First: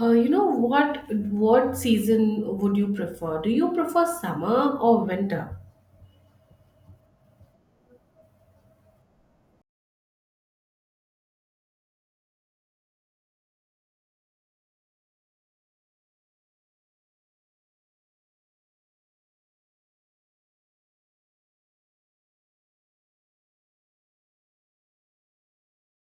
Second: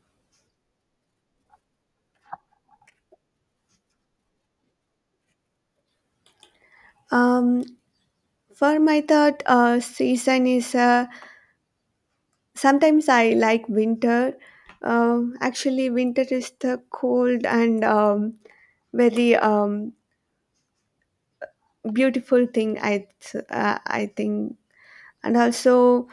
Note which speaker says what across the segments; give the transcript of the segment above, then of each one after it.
Speaker 1: You know what season would you prefer? Do you prefer summer or winter?
Speaker 2: Um, for my third season is sometimes I like winter. Actually, winter is the cold and very beautiful thing. I think, and also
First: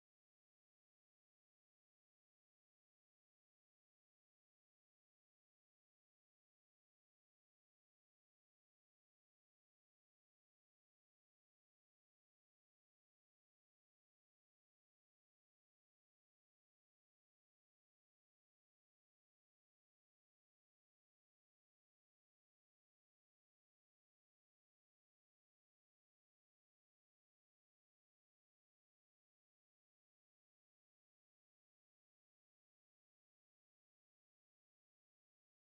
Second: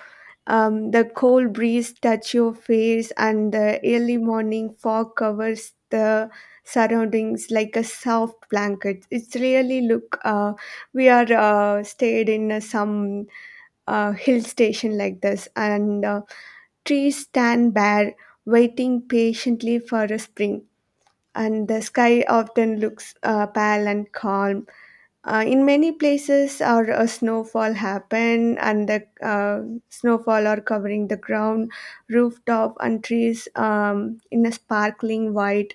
Speaker 2: the cold breeze touch your face, and the early morning fog covers the surroundings like a soft blanket. It's really look. We are stayed in some a hill station like this, and trees stand bare, waiting patiently for a spring. And the sky often looks pale and calm. In many places, our a snowfall happen, and the snowfall are covering the ground, rooftop, and trees in a sparkling white.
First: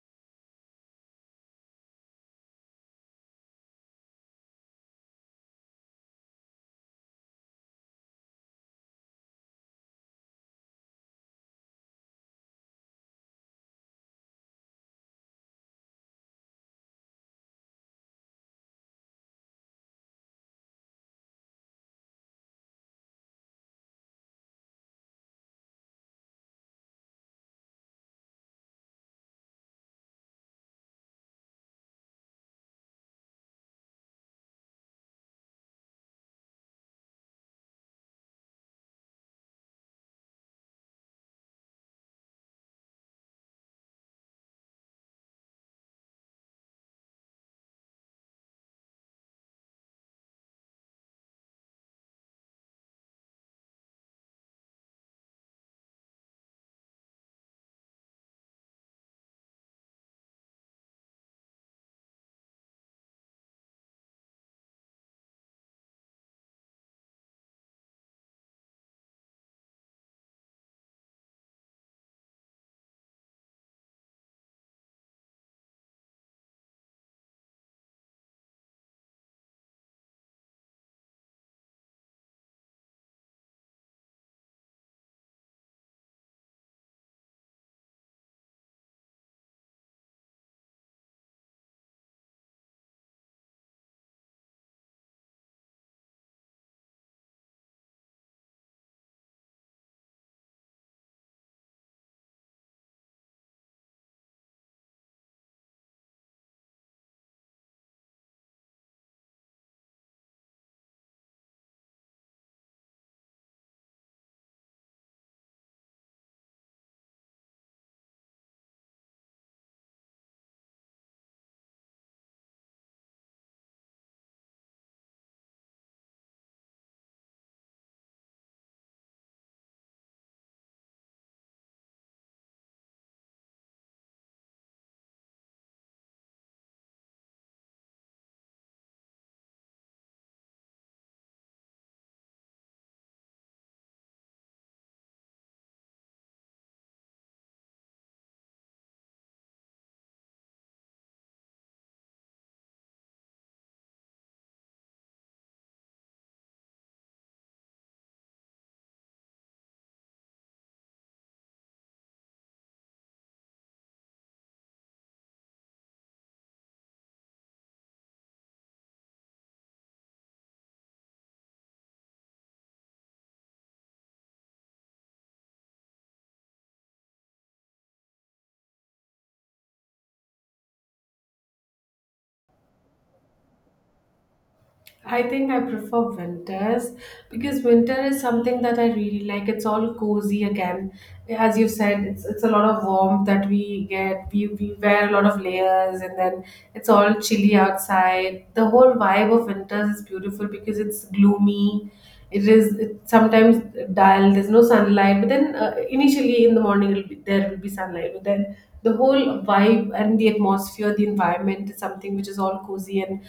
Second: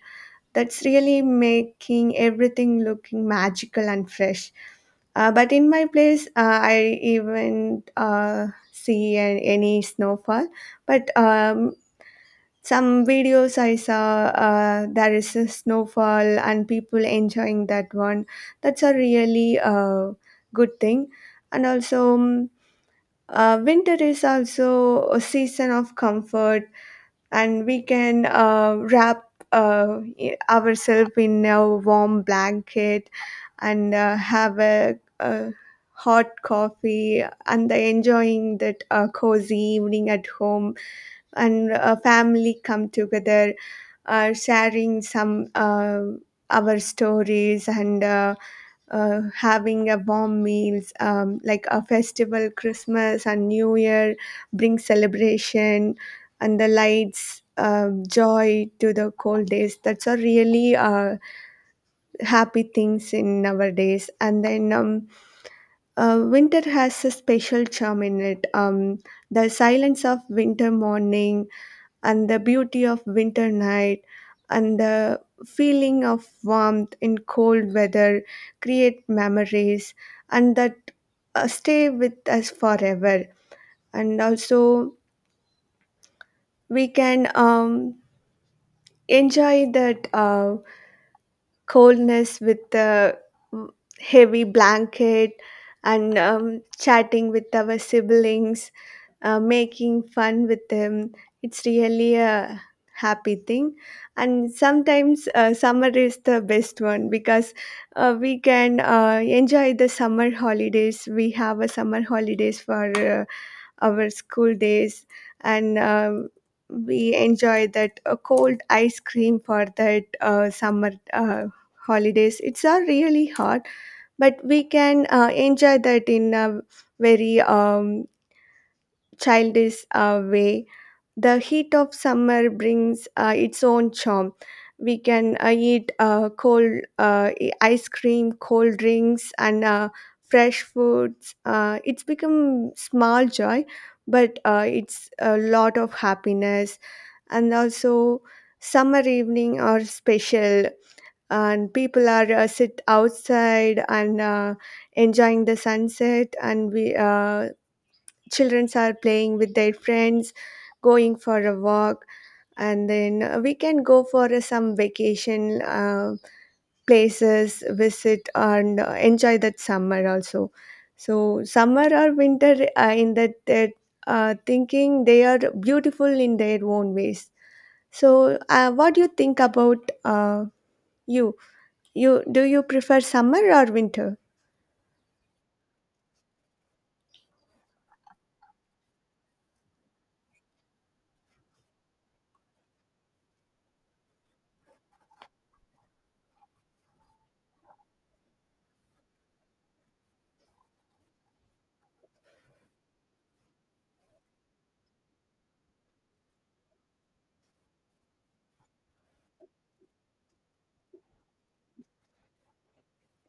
Speaker 2: That's really making everything looking magical and fresh but in my place, I even see any snowfall. But some videos I saw, there is a snowfall and people enjoying that one. That's a really good thing. And also, winter is also a season of comfort and we can wrap ourselves in a warm blanket and have a hot coffee and enjoying that cozy evening at home and a family come together sharing some our stories and having a warm meals like a festival Christmas and New Year brings celebration and the lights joy to the cold days. That's a really happy things in nowadays. And then Winter has a special charm in it. The silence of winter morning and the beauty of winter night and the feeling of warmth in cold weather create memories and that stay with us forever. And also we can enjoy that coldness with a heavy blanket and chatting with our siblings, making fun with them. It's really a happy thing. And sometimes summer is the best one because we can enjoy the summer holidays. We have a summer holidays for our school days. And we enjoy that cold ice cream for that summer holidays. It's really hot, but we can enjoy that in a very childish way. The heat of summer brings its own charm. We can eat cold ice cream, cold drinks, and fresh foods. It's become small joy, but it's a lot of happiness. And also, summer evening are special, and people are sit outside and enjoying the sunset, and we children are playing with their friends, going for a walk. And then We can go for some vacation places visit and enjoy that summer also. So summer or winter, thinking, they are beautiful in their own ways. So what do you think about you you do you prefer summer or winter?
Speaker 1: I think I prefer winters because winter is something that I really like. It's all cozy again. As you said, it's a lot of warmth that we get. We wear a lot of layers, and then it's all chilly outside. The whole vibe of winters is beautiful because it's gloomy. It's sometimes dull. There's no sunlight. But then, initially in the morning there will be sunlight. But then the whole vibe and the atmosphere, the environment is something which is all cozy. And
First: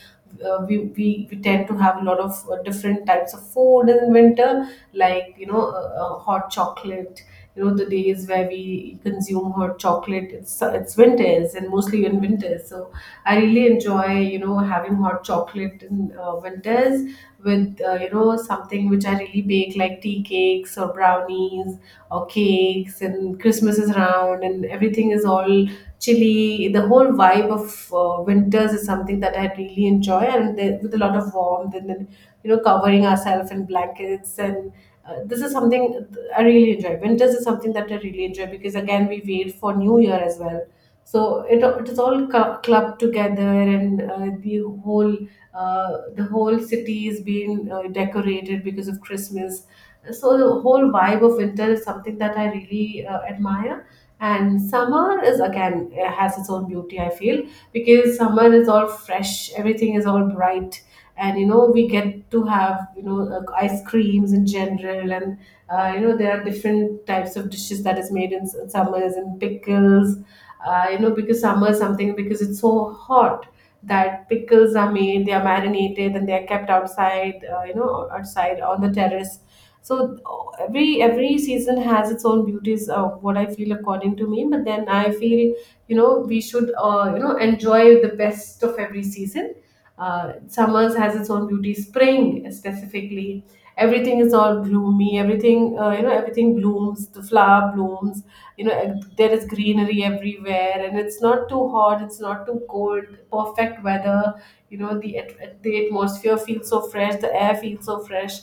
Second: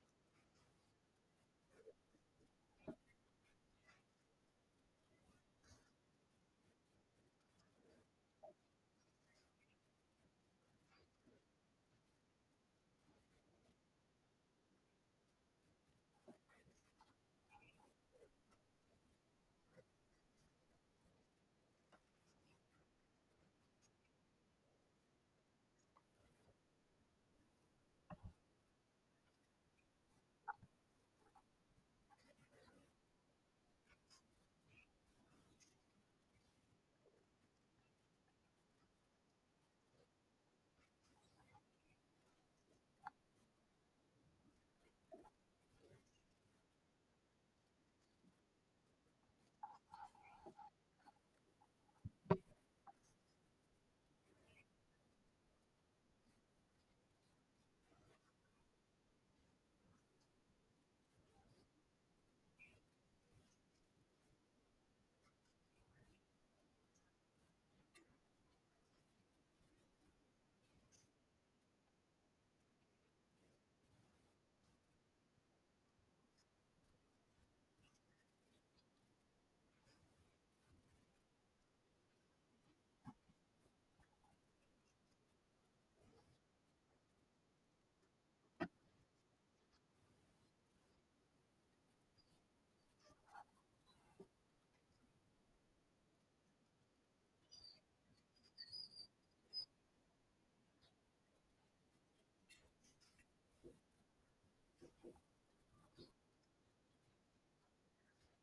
Speaker 1: we, we tend to have a lot of different types of food in winter, like, you know, hot chocolate. You know, the days where we consume hot chocolate, it's winters, and mostly in winters. So I really enjoy, you know, having hot chocolate in winters with, you know, something which I really bake, like tea cakes or brownies or cakes. And Christmas is around and everything is all chilly. The whole vibe of winters is something that I really enjoy, and with a lot of warmth, and then, you know, covering ourselves in blankets. And this is something I really enjoy. Winters is something that I really enjoy, because again we wait for new year as well. So it is all clubbed together. And uh, the whole city is being decorated because of Christmas. So the whole vibe of winter is something that I really admire. And summer is again, has its own beauty, I feel, because summer is all fresh, everything is all bright. And you know, we get to have, you know, ice creams in general. And you know, there are different types of dishes that is made in summers, and pickles. You know, because summer is something, because it's so hot that pickles are made, they are marinated, and they are kept outside, you know, outside on the terrace. So every season has its own beauties, what I feel according to me. But then I feel, you know, we should, you know, enjoy the best of every season. Uh, summers has its own beauty. Spring specifically, everything is all gloomy, everything, you know, everything blooms, the flower blooms, you know. Uh, there is greenery everywhere, and it's not too hot, it's not too cold, perfect weather. You know, the atmosphere feels so fresh, the air feels so fresh.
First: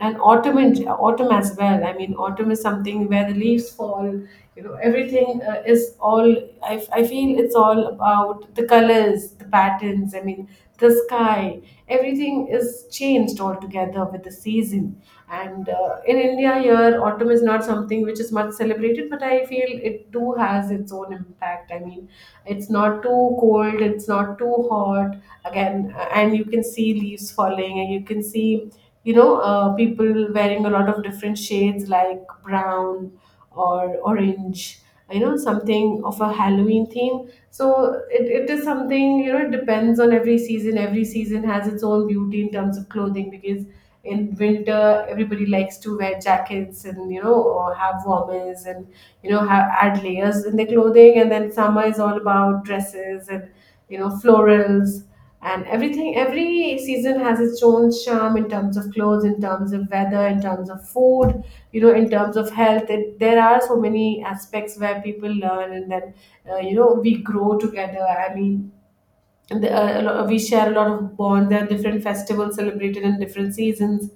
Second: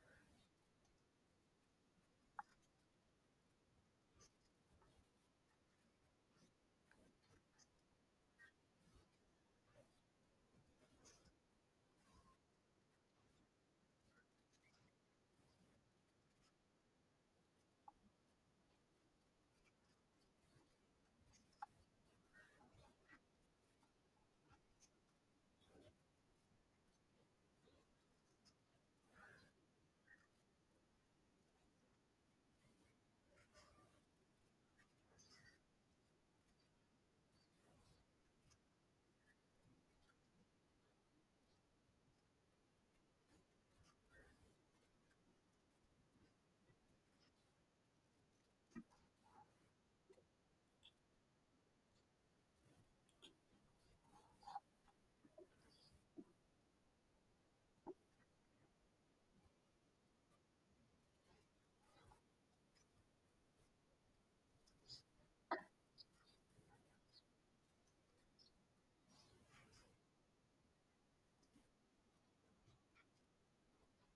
Speaker 1: And autumn as well, I mean, autumn is something where the leaves fall, you know, everything, is all, I feel it's all about the colors, the patterns, I mean, the sky, July. Everything is changed altogether with the season. And in India, here autumn is not something which is much celebrated, but I feel it too has its own impact. I mean, it's not too cold, it's not too hot. Again, and you can see leaves falling, and you can see, you know, people wearing a lot of different shades, like brown or orange, you know, something of a Halloween theme. So it is something, you know, it depends on every season. Every season has its own beauty in terms of clothing, because in winter everybody likes to wear jackets, and you know, or have warmers, and you know, have add layers in their clothing. And then summer is all about dresses, and you know, florals and everything. Every season has its own charm in terms of clothes, in terms of weather, in terms of food, you know, in terms of health. There are so many aspects where people learn, and then, you know, we grow together, I mean. And we share a lot of bond. There are different festivals celebrated in different seasons.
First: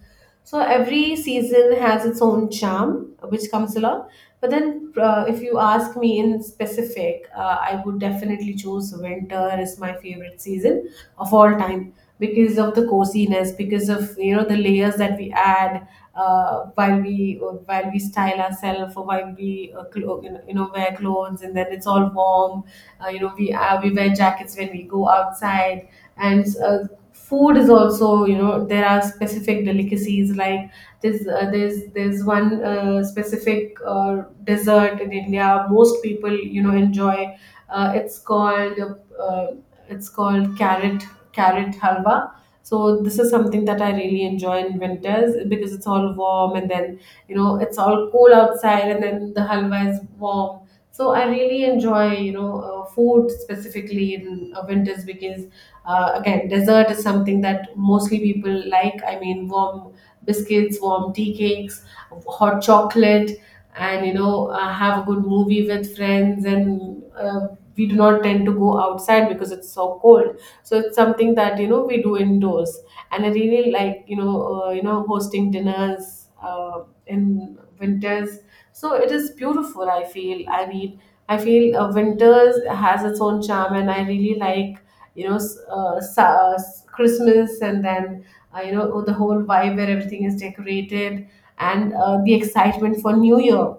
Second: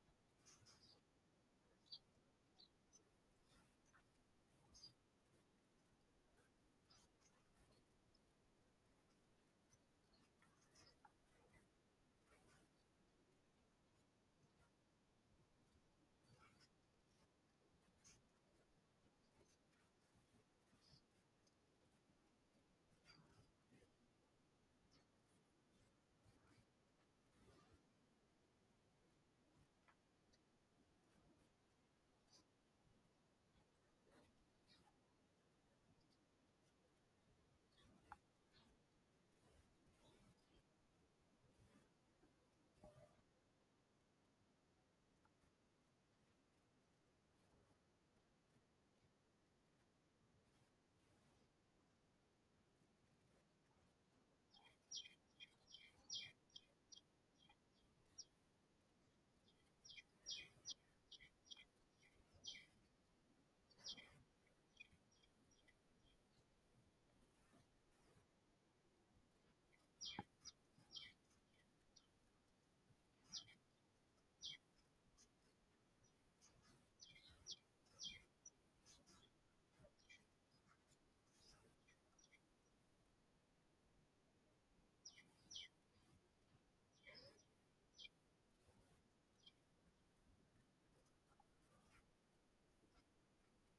Speaker 1: So every season has its own charm, which comes along. But then, if you ask me in specific, I would definitely choose winter as my favorite season of all time, because of the coziness, because of, you know, the layers that we add while we, while we style ourselves, or while we, you know, wear clothes, and then it's all warm. Uh, you know, we wear jackets when we go outside. And food is also, you know, there are specific delicacies, like there's one specific dessert in India most people, you know, enjoy. It's called, uh, it's called carrot halwa. So this is something that I really enjoy in winters, because it's all warm, and then, you know, it's all cool outside, and then the halwa is warm. So I really enjoy, you know, food specifically in winters, because again, dessert is something that mostly people like. I mean, warm biscuits, warm tea cakes, hot chocolate, and, you know, have a good movie with friends. And we do not tend to go outside because it's so cold. So it's something that, you know, we do indoors. And I really like, you know, hosting dinners in winters. So it is beautiful, I feel, I mean, I feel winters has its own charm, and I really like, you know, Christmas, and then, you know, oh, the whole vibe where everything is decorated, and the excitement for new year.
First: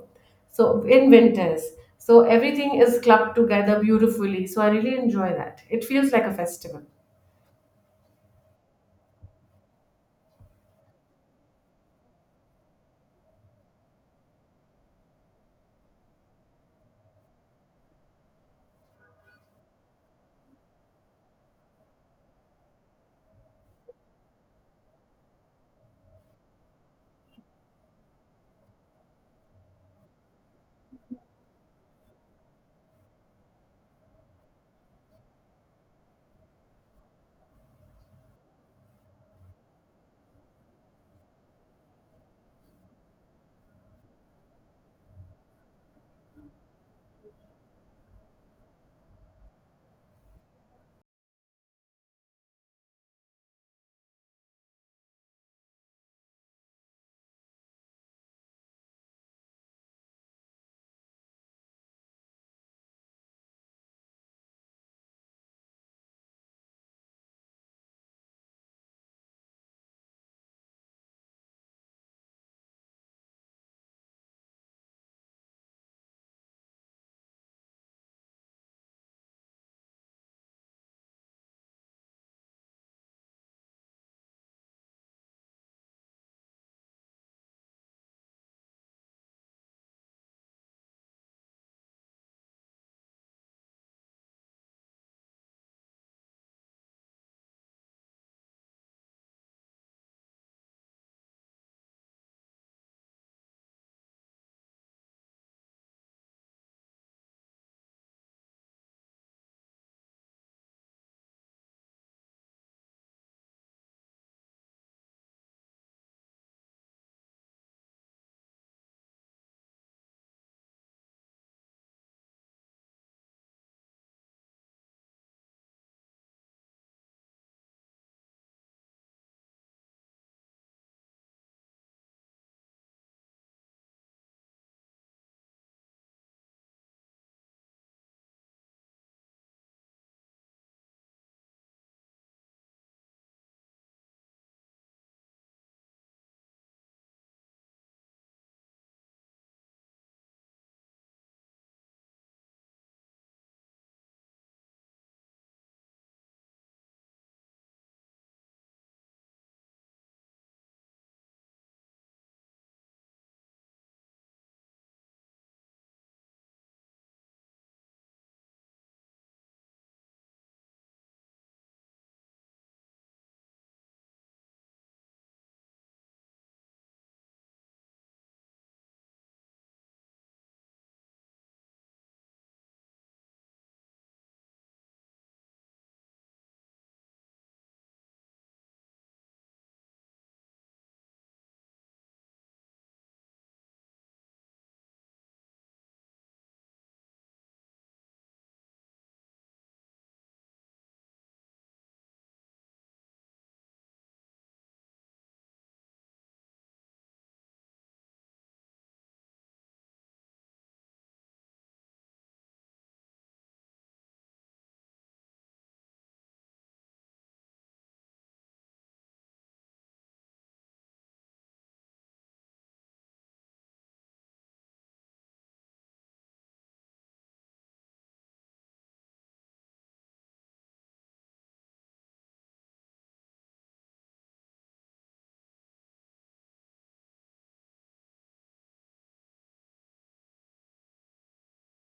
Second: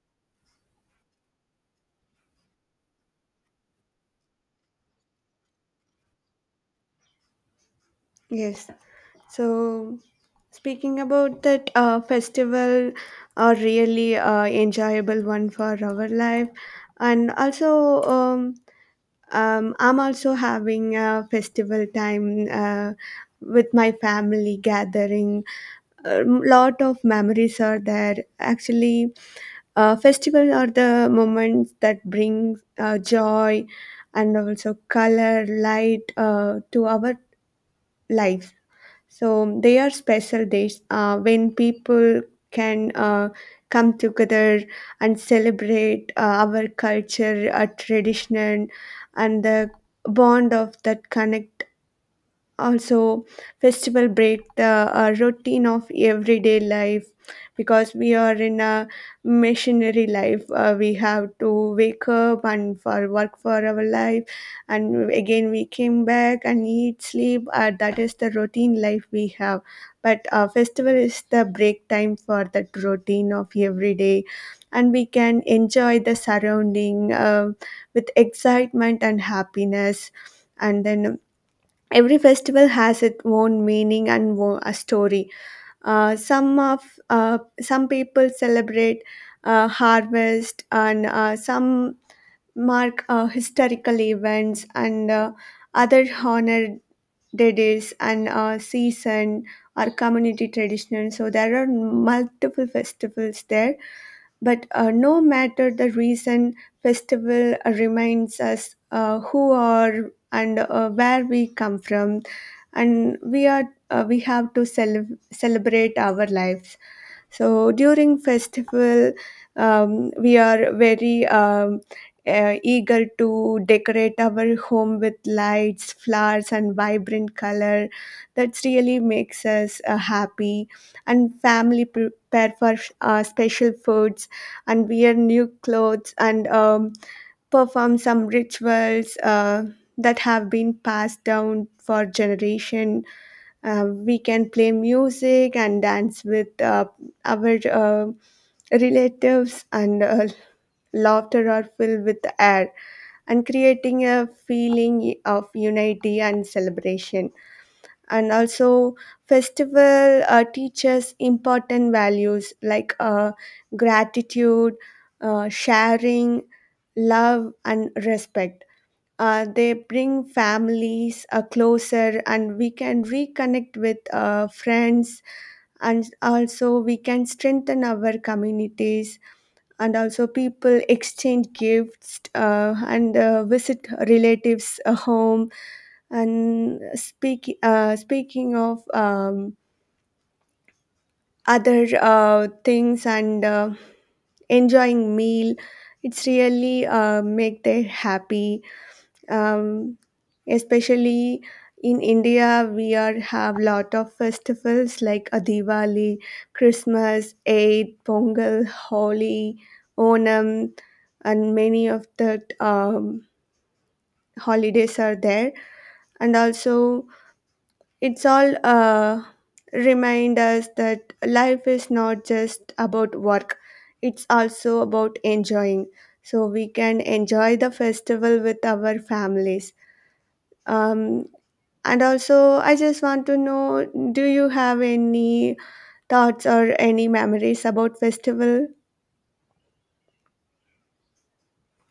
Speaker 1: So in winters, so everything is clubbed together beautifully, so I really enjoy that. It feels like a festival.
Speaker 2: Yes. So, speaking about that festival, a really enjoyable one for our life, and also I'm also having a festival time with my family gathering. A lot of memories are there. Actually, festivals are the moments that bring joy and also color, light to our lives. So they are special days when people can come together and celebrate our culture, our tradition, and the bond of that connect. Also, festival break the routine of everyday life, because we are in a missionary life. We have to wake up and for work for our life, and again we came back and eat sleep. That is the routine life we have, but festival is the break time for that routine of every day, and we can enjoy the surrounding with excitement and happiness. And then every festival has its own meaning and a story. Uh, some of some people celebrate harvest, and some mark historical events, and other honor days and season or community tradition. So there are multiple festivals there, but no matter the reason, festival reminds us who are and where we come from, and we have to celebrate our lives. So during festival, we are very eager to decorate our home with lights, flowers, and vibrant color. That really makes us happy. And family prepare for special foods and wear new clothes and perform some rituals that have been passed down for generation. We can play music and dance with our relatives, and laughter are filled with air and creating a feeling of unity and celebration. And also, festival teaches important values like gratitude, sharing, love, and respect. They bring families closer, and we can reconnect with friends, and also we can strengthen our communities. And also people exchange gifts and visit relatives home and speak, speaking of other things and enjoying meal. It's really make they happy. um, Especially in India, we are have lot of festivals like a Diwali, Christmas, Eid, Pongal, Holi, Onam, and many of the holidays are there. And also, it's all remind us that life is not just about work; it's also about enjoying. So we can enjoy the festival with our families. Um, And also, I just want to know, do you have any thoughts or any memories about festival?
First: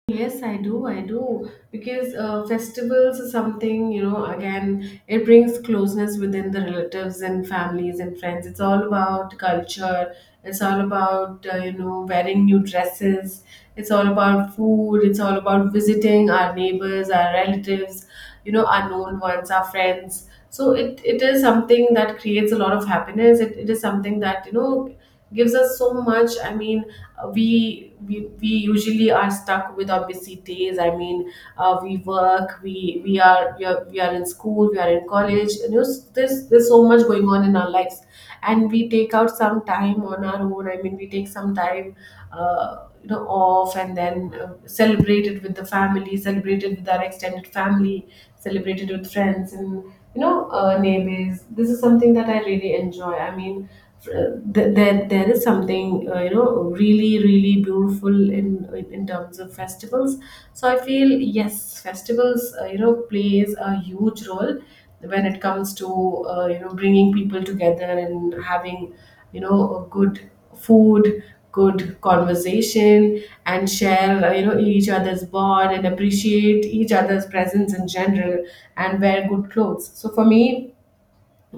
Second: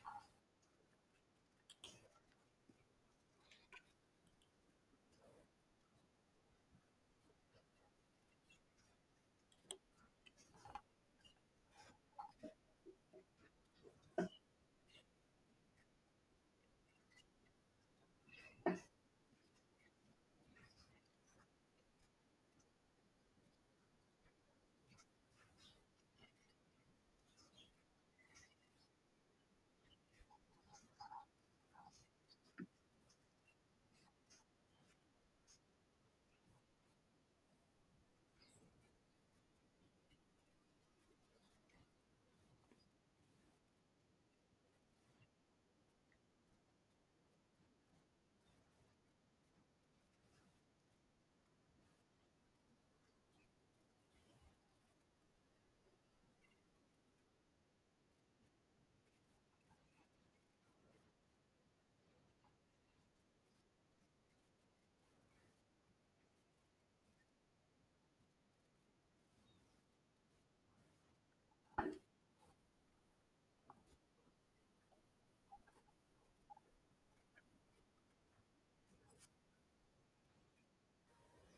Speaker 1: Yes, I do. I do, because festivals is something, you know. Again, it brings closeness within the relatives and families and friends. It's all about culture. It's all about, you know, wearing new dresses. It's all about food. It's all about visiting our neighbors, our relatives, you know, our known ones, our friends. So it is something that creates a lot of happiness. It it is something that, you know, gives us so much, I mean. We usually are stuck with our busy days, I mean. We work we are, we are we are in school, we are in college, and you know, there's so much going on in our lives. And we take out some time on our own, I mean, we take some time you know, off, and then celebrate it with the family, celebrate it with our extended family, celebrated with friends, and, you know, neighbors. This is something that I really enjoy. I mean, there, there is something, you know, really beautiful in in terms of festivals. So I feel, yes, festivals, you know, plays a huge role when it comes to, you know, bringing people together, and having, you know, a good food, good conversation, and share, you know, each other's bond, and appreciate each other's presence in general, and wear good clothes. So for me,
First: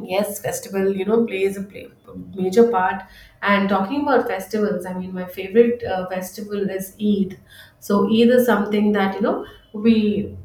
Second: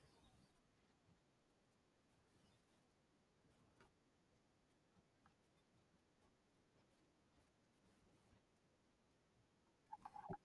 Speaker 1: yes, festival, you know, major part. And talking about festivals, I mean, my favorite festival is Eid. So Eid is something that, you know, we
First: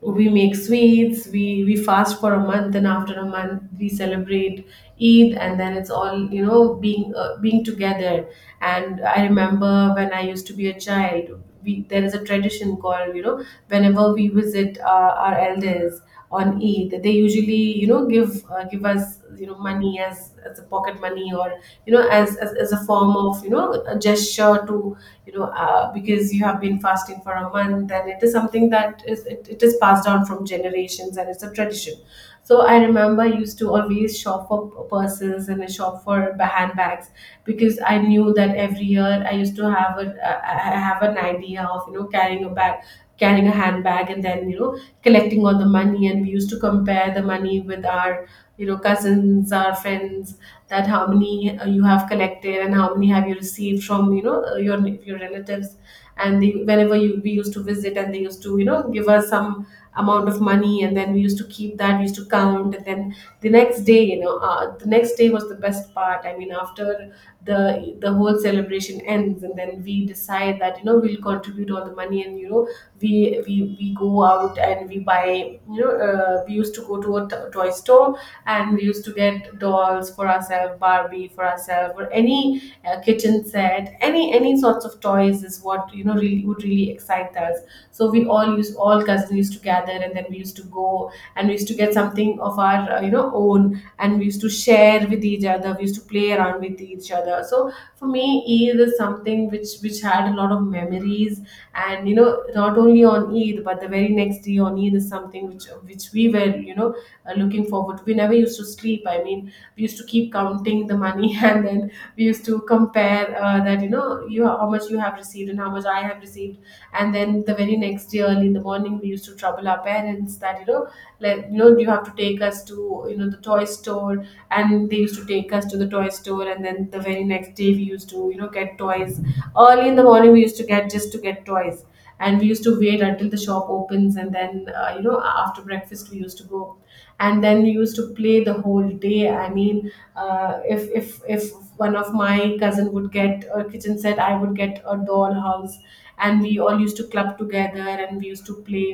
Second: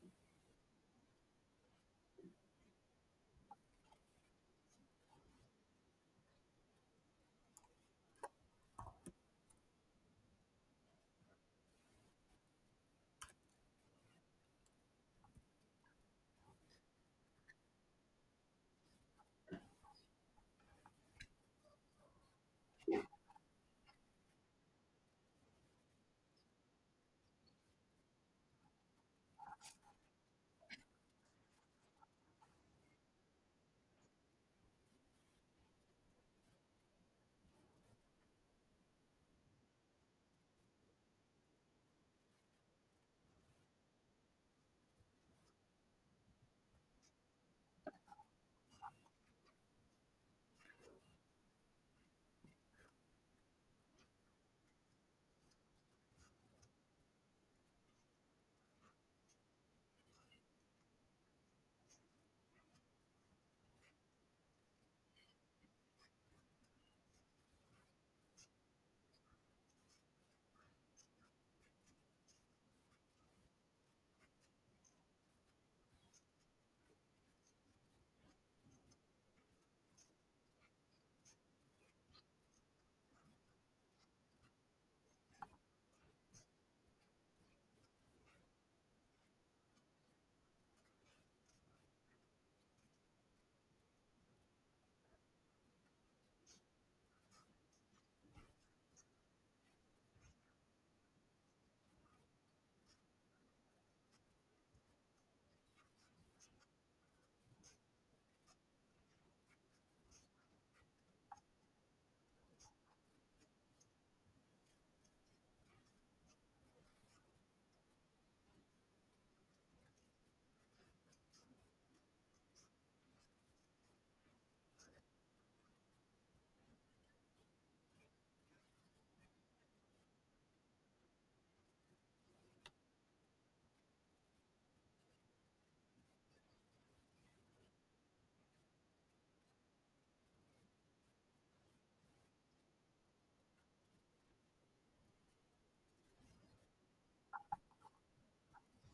Speaker 1: we make sweets, we fast for a month, and after a month we celebrate Eid. And then it's all, you know, being together. And I remember when I used to be a child, there is a tradition called, you know, whenever we visit our elders on Eid, they usually, you know, give us, as you know, money, as a pocket money, or you know, as, as a form of, you know, a gesture to, you know, because you have been fasting for a month, and it is something that is, it is passed down from generations, and it's a tradition. So I remember, I used to always shop for purses, and I shop for handbags, because I knew that every year I used to have a, I have an idea of, you know, carrying a bag, carrying a handbag. And then, you know, collecting all the money, and we used to compare the money with our, you know, cousins or friends, that how many, you have collected, and how many have you received from, you know, your relatives. And whenever you we used to visit, and they used to, you know, give us some amount of money, and then we used to keep that, we used to count. And then the next day, you know, the next day was the best part, I mean, after the whole celebration ends, and then we decide that, you know, we'll contribute all the money, and you know, we, we go out, and we buy, you know, we used to go to a toy store, and we used to get dolls for ourselves, Barbie for ourselves, or any kitchen set, any sorts of toys is what you know really would really excite us. So we all cousins used to gather, and then we used to go and we used to get something of our own, and we used to share with each other. We used to play around with each other. So for me, Eid is something which had a lot of memories, and you know not only on Eid but the very next day on Eid is something which we were looking forward. We never used to sleep. I mean, we used to keep counting the money, and then we used to compare that you know you how much you have received and how much I have received. And then the very next day, early in the morning, we used to trouble our parents that you know, like you know, you have to take us to you know the toy store, and they used to take us to the toy store, and then the very next day we used to you know get toys. Early in the morning, we used to get just to get toys, and we used to wait until the shop opens, and then you know after breakfast we used to go, and then we used to play the whole day. I mean if one of my cousin would get a kitchen set, I would get a dollhouse, and we all used to club together, and we used to play.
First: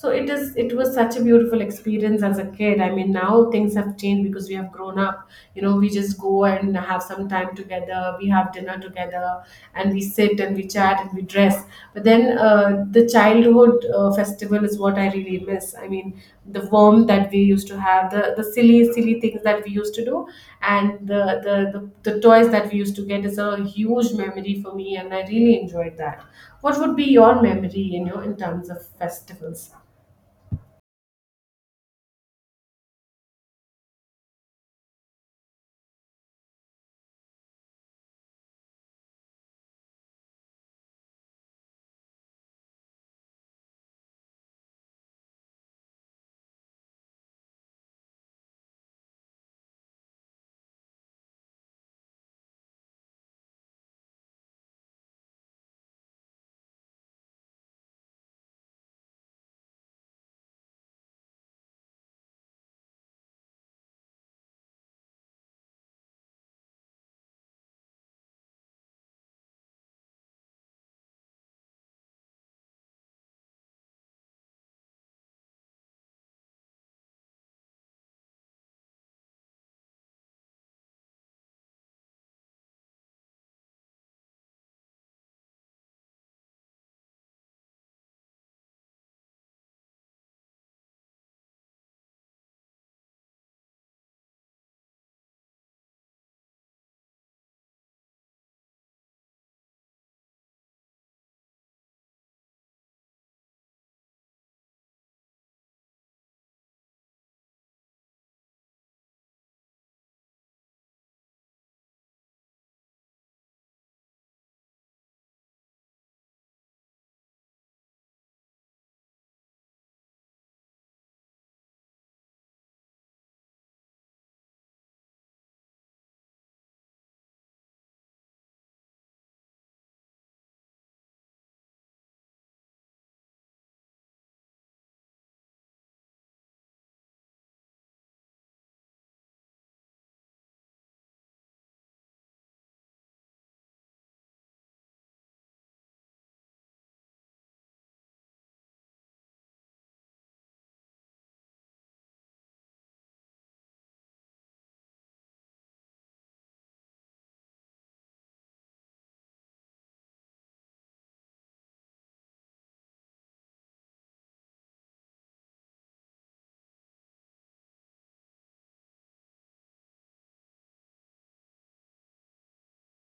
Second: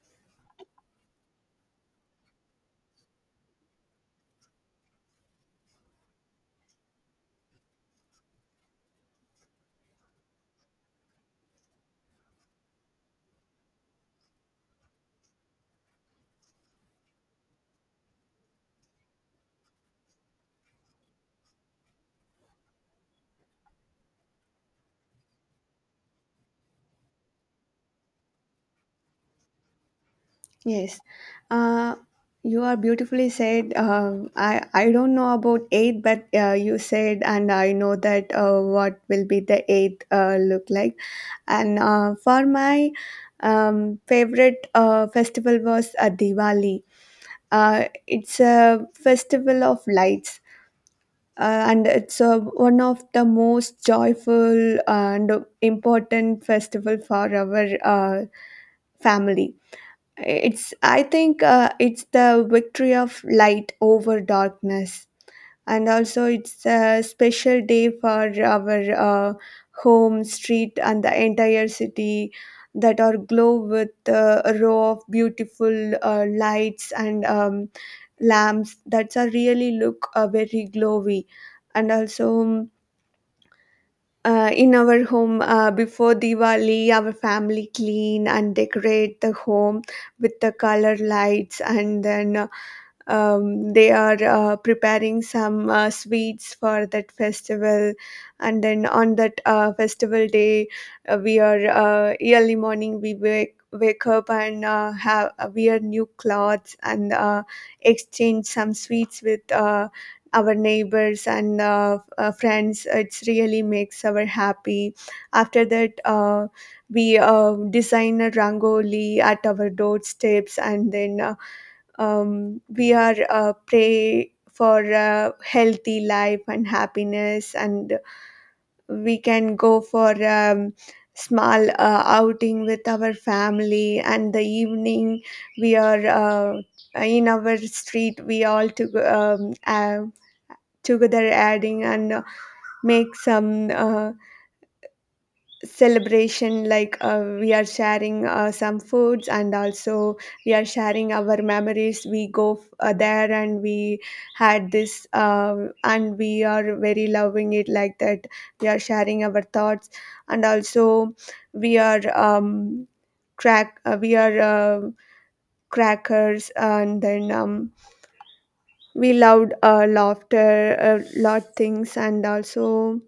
Speaker 1: It was such a beautiful experience as a kid. I mean now things have changed because we have grown up. You know, we just go and have some time together, we have dinner together, and we sit and we chat and we dress. But then the childhood festival is what I really miss. I mean the warmth that we used to have, the silly silly things that we used to do, and the toys that we used to get is a huge memory for me, and I really enjoyed that. What would be your memory you know in terms of festivals?
Speaker 2: Yes. Uh, you are beautifully said. I don't know about eight, but you said, and I know that what will be the eighth look like. And for my favorite festival was Diwali. It's a festival of lights and it's one of the most joyful and important festival for our uh, family. It's I think it's the victory of light over darkness. And also it's a special day for our home, street, and the entire city that are glow with a row of beautiful lights and lamps that are really look very glowy. And also in our home, before Diwali, our family clean and decorate the home with the color lights, and then they are preparing some sweets for that festival. And then on that festival day, we are, early morning we wake up and have wear new clothes and exchange some sweets with our neighbors and friends. It's really makes our happy. After that, we design a rangoli at our doorsteps, and then we are pray for a healthy life and happiness. And we can go for small outing with our family. And the evening we are in our street, we all to, um, uh, together adding and make some celebration like we are sharing some foods. And also we are sharing our memories, we there, and we had this and we are very loving it like that. We are sharing our thoughts. And also we are crack we are crackers. And then we loved laughter a lot things. And also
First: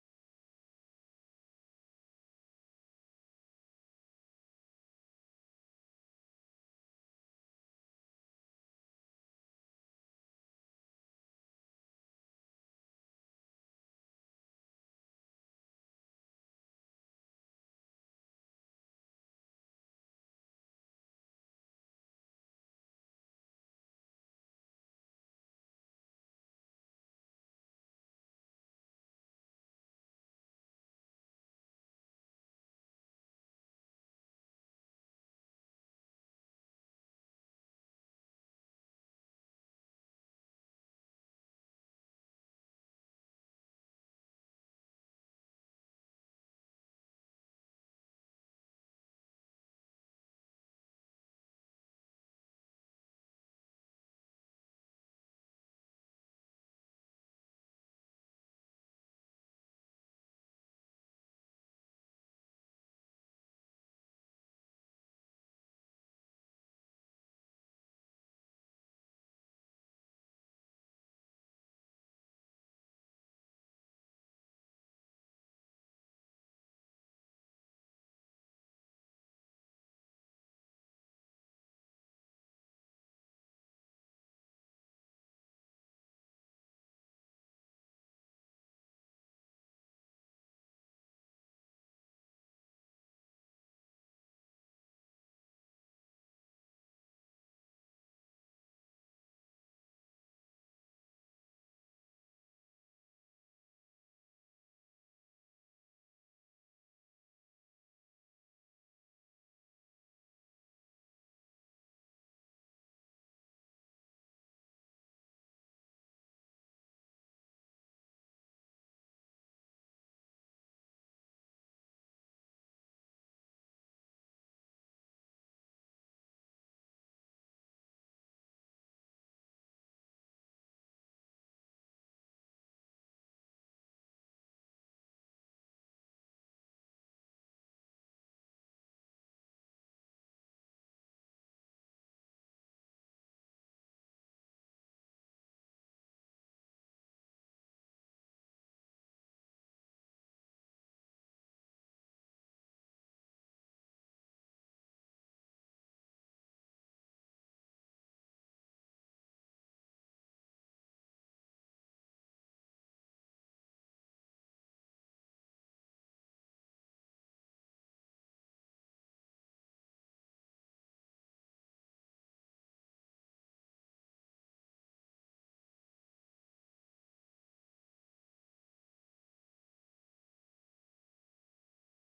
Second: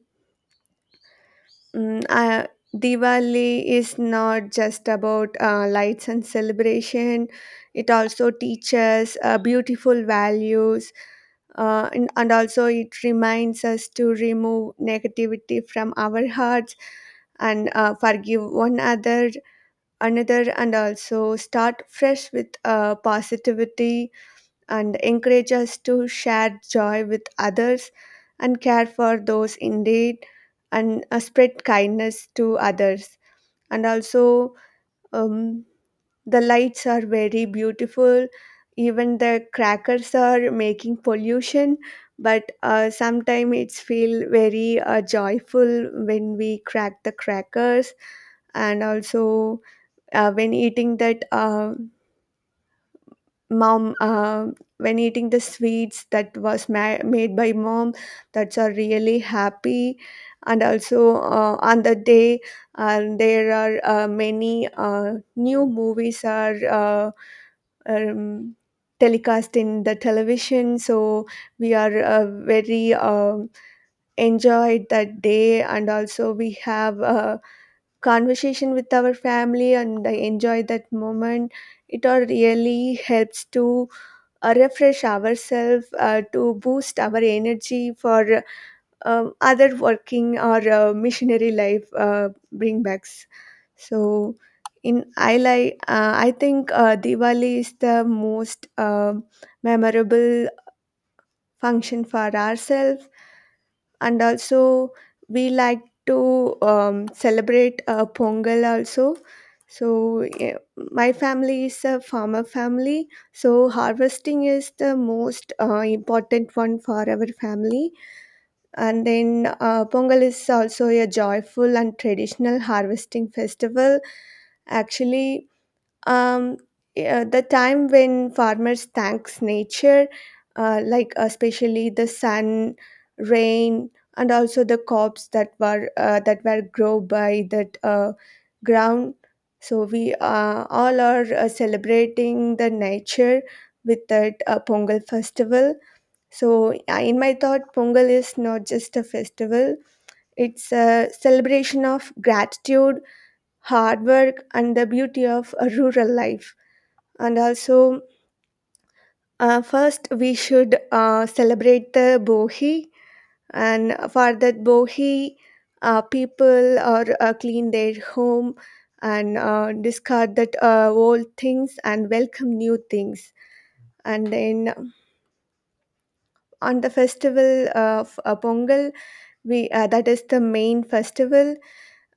Speaker 2: Mm, uh, Diwali is not just about lights and celebration. It also teaches beautiful values, and and also it reminds us to remove negativity from our hearts and forgive one other another, and also start fresh with positivity and encourage us to share joy with others and care for those in need and spread kindness to others. And also, um, the lights are very beautiful. Even the crackers are making pollution, but sometimes it's feel very joyful when we crack the crackers. And also when eating that. Mom, when eating the sweets that was made by mom, that's are really happy. And also on the day there are many new movies are um, telecast in the television, so we are very enjoyed that day, and also we have a conversation with our family and enjoy that moment. It all really helps to refresh ourselves, to boost our energy for other working or missionary life bring backs. So in I like I think Diwali is the most memorable function for ourselves. And also we like to celebrate Pongal also. So my family is a farmer family, so harvesting is the most important one for our family. And then Pongal is also a joyful and traditional harvesting festival. Actually, um, yeah, the time when farmers thanks nature, like especially the sun, rain, and also the crops that were grow by that ground. So we all are celebrating the nature with that Pongal festival. So in my thought, Pongal is not just a festival, it's a celebration of gratitude, hard work, and the beauty of a rural life. And also, first we should celebrate the Bohi, and for that Bohi, people or clean their home and discard that old things and welcome new things. And then on the festival of Pongal, we that is the main festival.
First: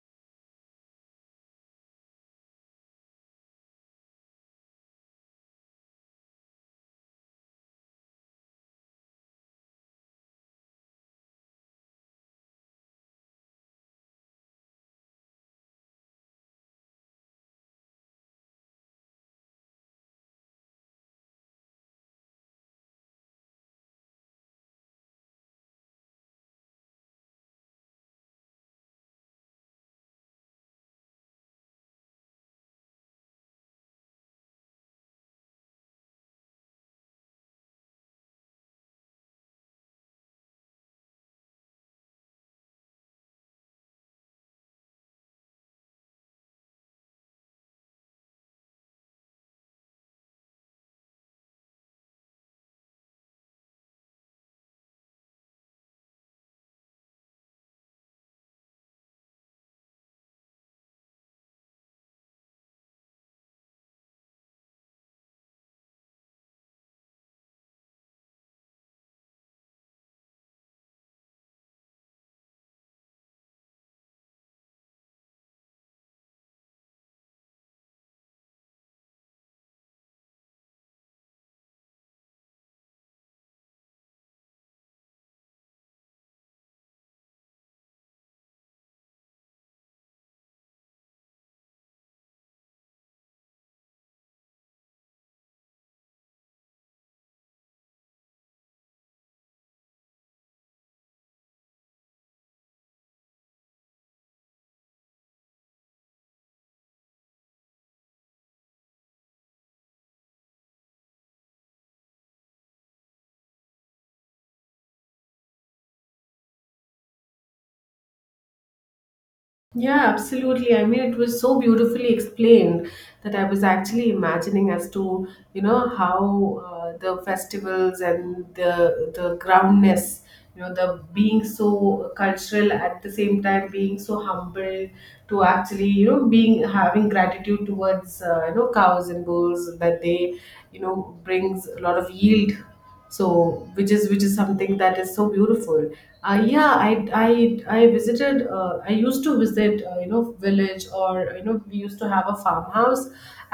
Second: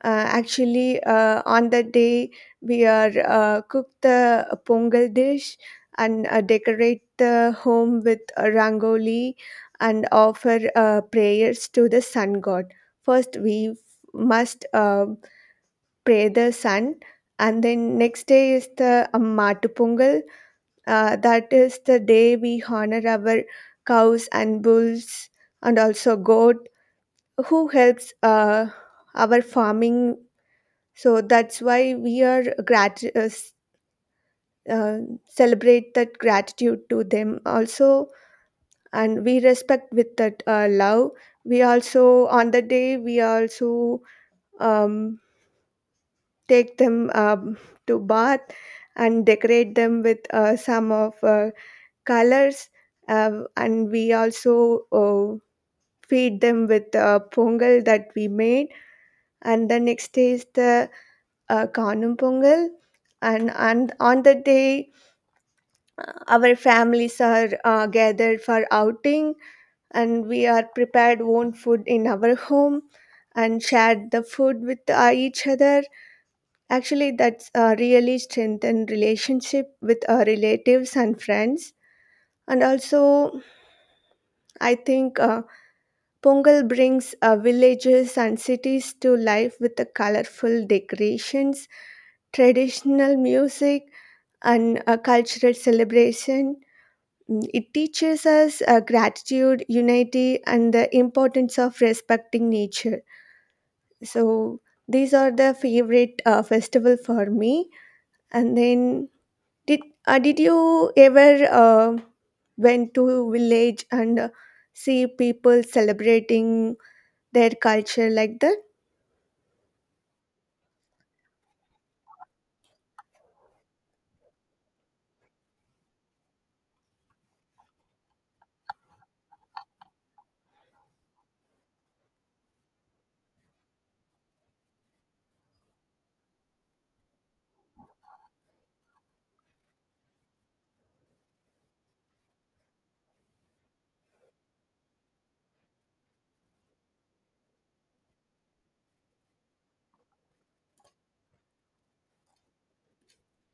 Speaker 2: Actually, on that day we are cook the Pongal dish and decorate the home with a rangoli and offer prayers to the sun god. First we must pray the sun. And then next day is the Mattu Pongal. That is the day we honor our cows and bulls, and also goat, who helps our farming. So that's why we uh, celebrate that gratitude to them also, and we respect with that love. We also on the day we also um, take them to bath and decorate them with some of colors, and we also feed them with pongal that we made. And the next day is the Kanum Pongal. And on that day, our families are gathered for outing, and we are prepared own food in our home and shared the food with each other. Actually, that's really strengthened relationship with our relatives and friends. And also, I think Pongal brings villages and cities to life with the colorful decorations, traditional music, and a cultural celebration. Mm, it teaches us gratitude, unity, and the importance of respecting nature. So these are the favorite festival for me. And then, did did you ever went to village and see people celebrating their culture like that?
Speaker 1: Yeah, absolutely. I mean, it was so beautifully explained that I was actually imagining as to, you know, how the festivals and the groundness, you know, the being so cultural at the same time being so humble to actually, you know, being having gratitude towards, you know, cows and bulls that they, you know, brings a lot of yield, so which is something that is so beautiful. Yeah, I visited I used to visit, you know, village, or you know we used to have a farmhouse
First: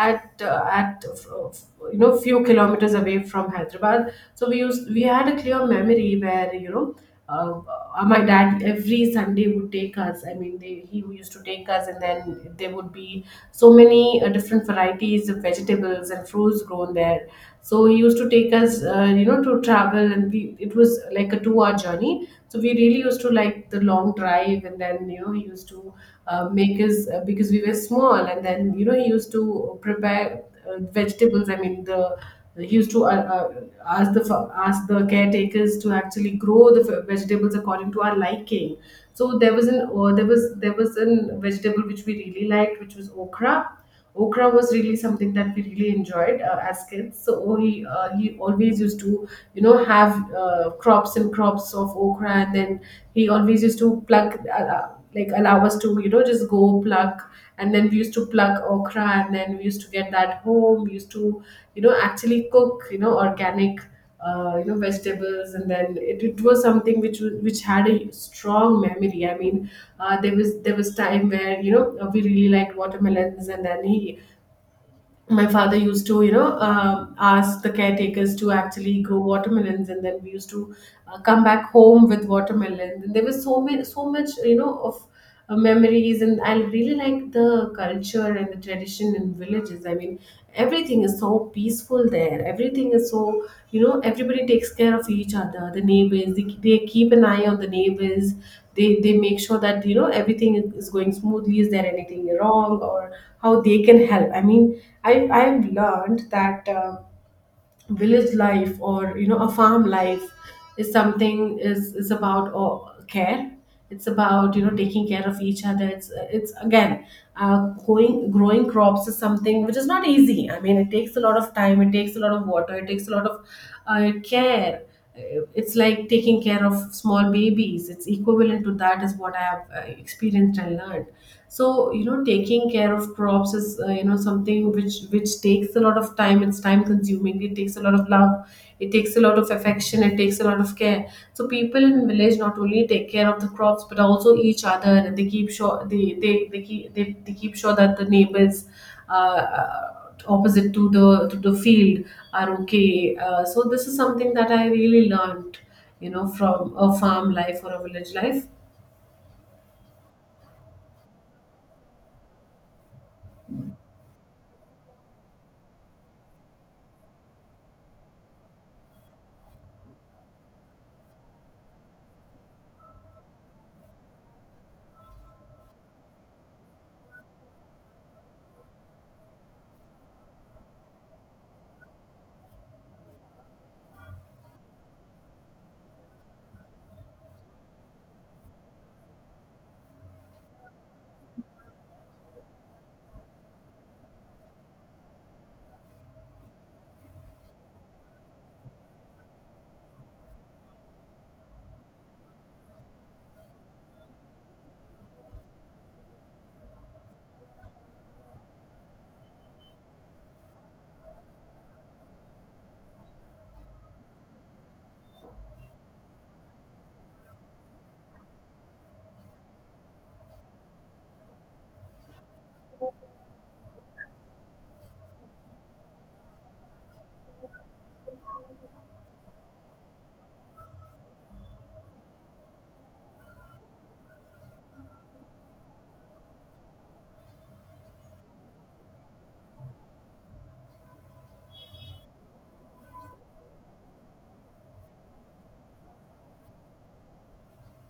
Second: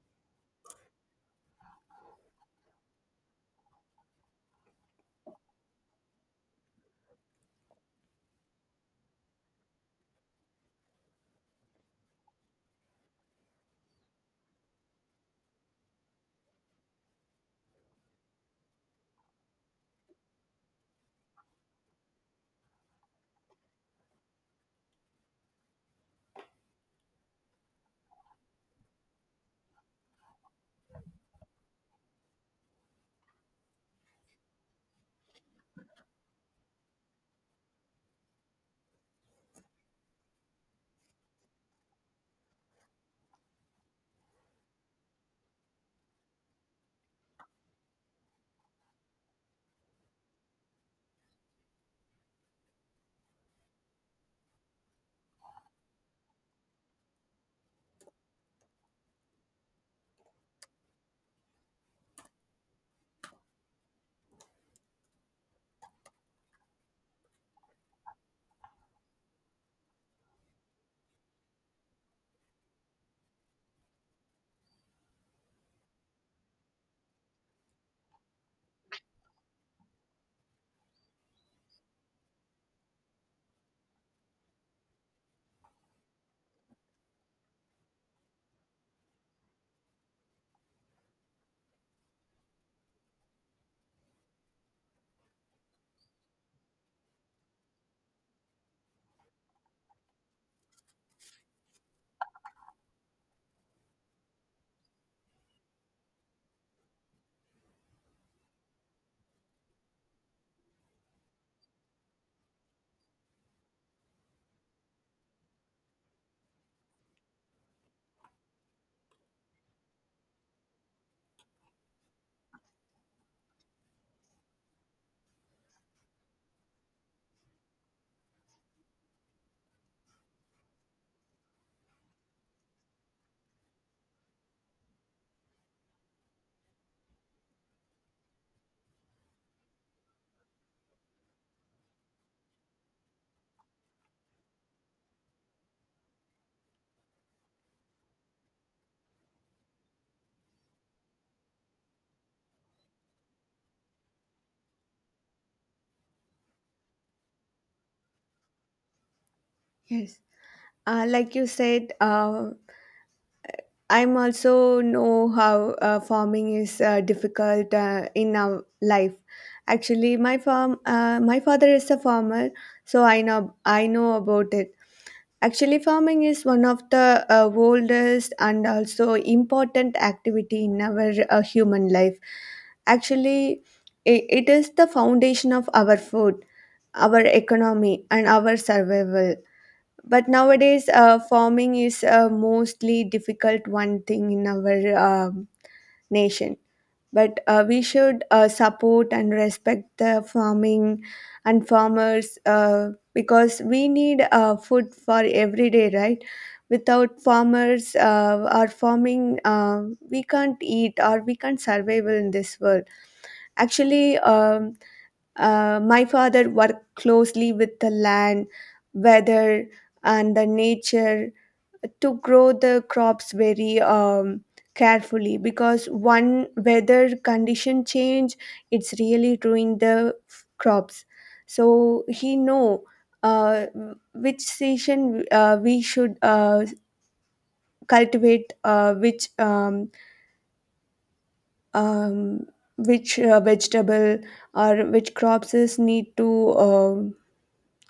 Speaker 1: at you know few kilometers away from Hyderabad. So we used we had a clear memory where you know. Uh, my dad every Sunday would take us. I mean, they, he used to take us, and then there would be so many different varieties of vegetables and fruits grown there. So he used to take us, you know, to travel, and we, it was like a two-hour journey. So we really used to like the long drive, and then you know he used to make his because we were small, and then you know he used to prepare vegetables. I mean the he used to ask the ask the caretakers to actually grow the vegetables according to our liking. So there was an there was an vegetable which we really liked, which was okra. Okra was really something that we really enjoyed as kids. So oh, he always used to you know have crops and crops of okra, and then he always used to pluck like allow us to you know just go pluck, and then we used to pluck okra, and then we used to get that home. We used to you know actually cook you know organic you know vegetables, and then it was something which was which had a strong memory. I mean there was time where you know we really liked watermelons, and then he my father used to you know ask the caretakers to actually grow watermelons, and then we used to come back home with watermelons, and there was so many so much you know of memories, and I really like the culture and the tradition in villages. I mean everything is so peaceful there. Everything is so, you know, everybody takes care of each other. The neighbors, they keep an eye on the neighbors. They make sure that, you know, everything is going smoothly. Is there anything wrong or how they can help? I mean, I've learned that. Village life or you know a farm life is something is about or care. It's about you know taking care of each other. It's again going growing crops is something which is not easy. I mean it takes a lot of time, it takes a lot of water, it takes a lot of care. It's like taking care of small babies. It's equivalent to that is what I have experienced and learned. So you know taking care of crops is you know something which takes a lot of time. It's time consuming, it takes a lot of love, it takes a lot of affection, it takes a lot of care. So people in village not only take care of the crops but also each other, and they keep sure they keep sure that the neighbors opposite to the field are okay. So this is something that I really learned, you know, from a farm life or a village life.
Speaker 2: Yes. Like you said, I'm also know how farming is difficult in our life. Actually, my farm, my father is a farmer, so I know, I know about it. Actually, farming is one of the oldest and also important activity in our human life. Actually, I it is the foundation of our food, our economy, and our survival. But nowadays farming is a mostly difficult one thing in our nation. But we should support and respect the farming and farmers, because we need food for every day, right? Without farmers or farming, we can't eat or we can't survive in this world. Actually, my father worked closely with the land, weather, and the nature to grow the crops very carefully, because one weather condition change, it's really ruin the crops. So he know uh, which season we should cultivate, um, which vegetable or which crops is need to um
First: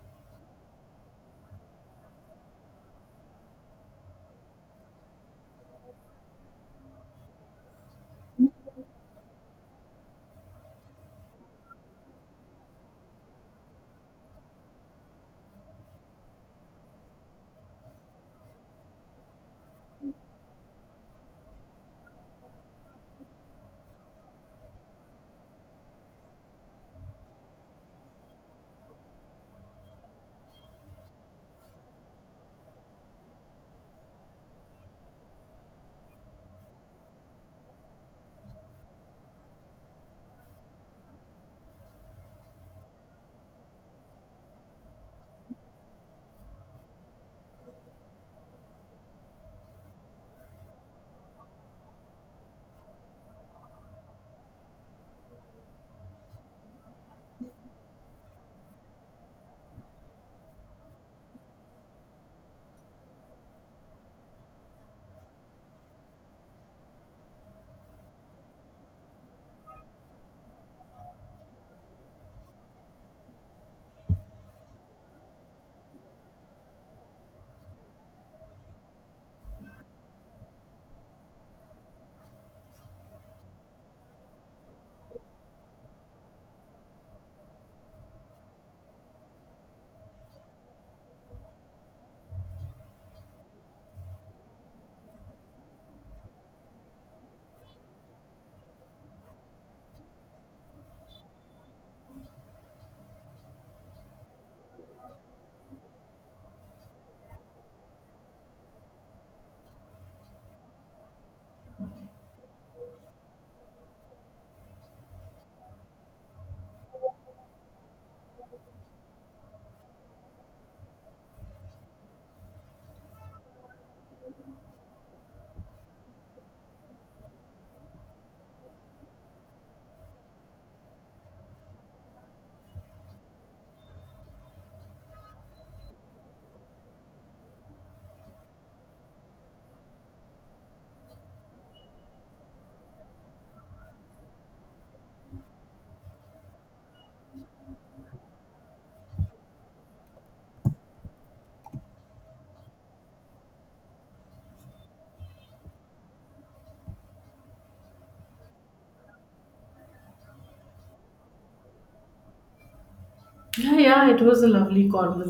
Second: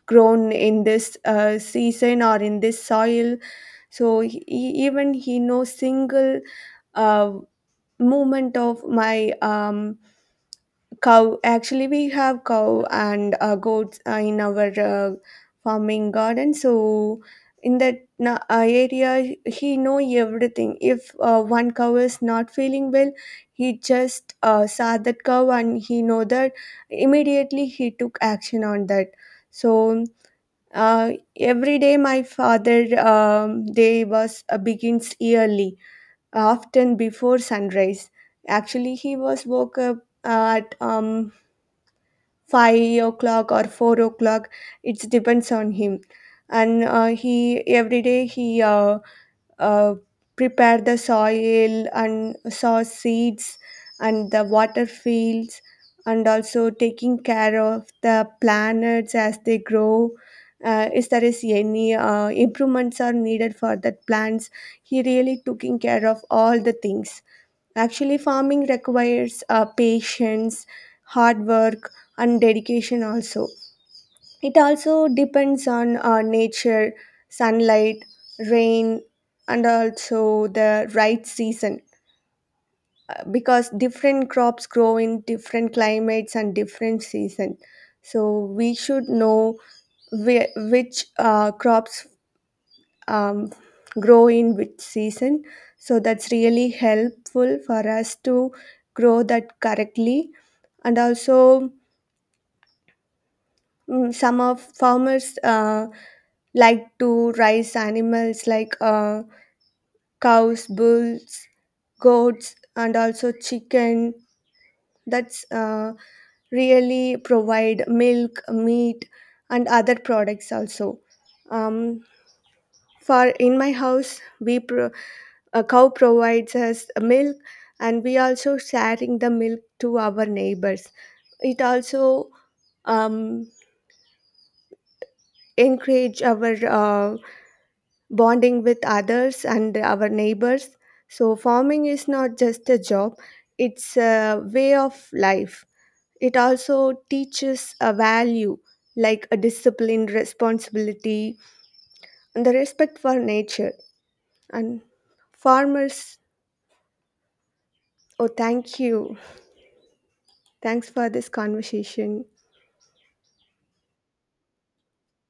Speaker 2: grown in this season or in this soil. So he, even he knows single uh, movement of my cow. Actually we have cow and goats in our farming garden. So in that area he know everything. If one cow is not feeling well, he just saw that cow and he know that, immediately he took action on that. So uh, every day my father day was begins early, often before sunrise. Actually, he was woke up at 5 o'clock or 4 o'clock. It depends on him, and he every day he uh, prepare the soil and sow seeds and the water fields, and also taking care of the planets as they grow. Is there is any improvements are needed for that plants, he really taking care of all the things. Actually farming requires patience, hard work, and dedication also. It also depends on nature, sunlight, rain, and also the right season, because different crops grow in different climates and different season. So we should know which crops um, grow in which season. So that's really helpful for us to grow that correctly. And also, mm, some of farmers like to raise animals like cows, bulls, goats, and also chicken. That's really provide milk, meat, and other products also. Um, for in my house, a cow provides us milk, and we also sharing the milk to our neighbors. It also um, encourage our bonding with others and our neighbors. So, farming is not just a job, it's a way of life. It also teaches a value like a discipline, responsibility, and the respect for nature. And farmers, oh, thank you. Thanks for this conversation.
Speaker 1: Yeah, yeah, it was a lovely conversation.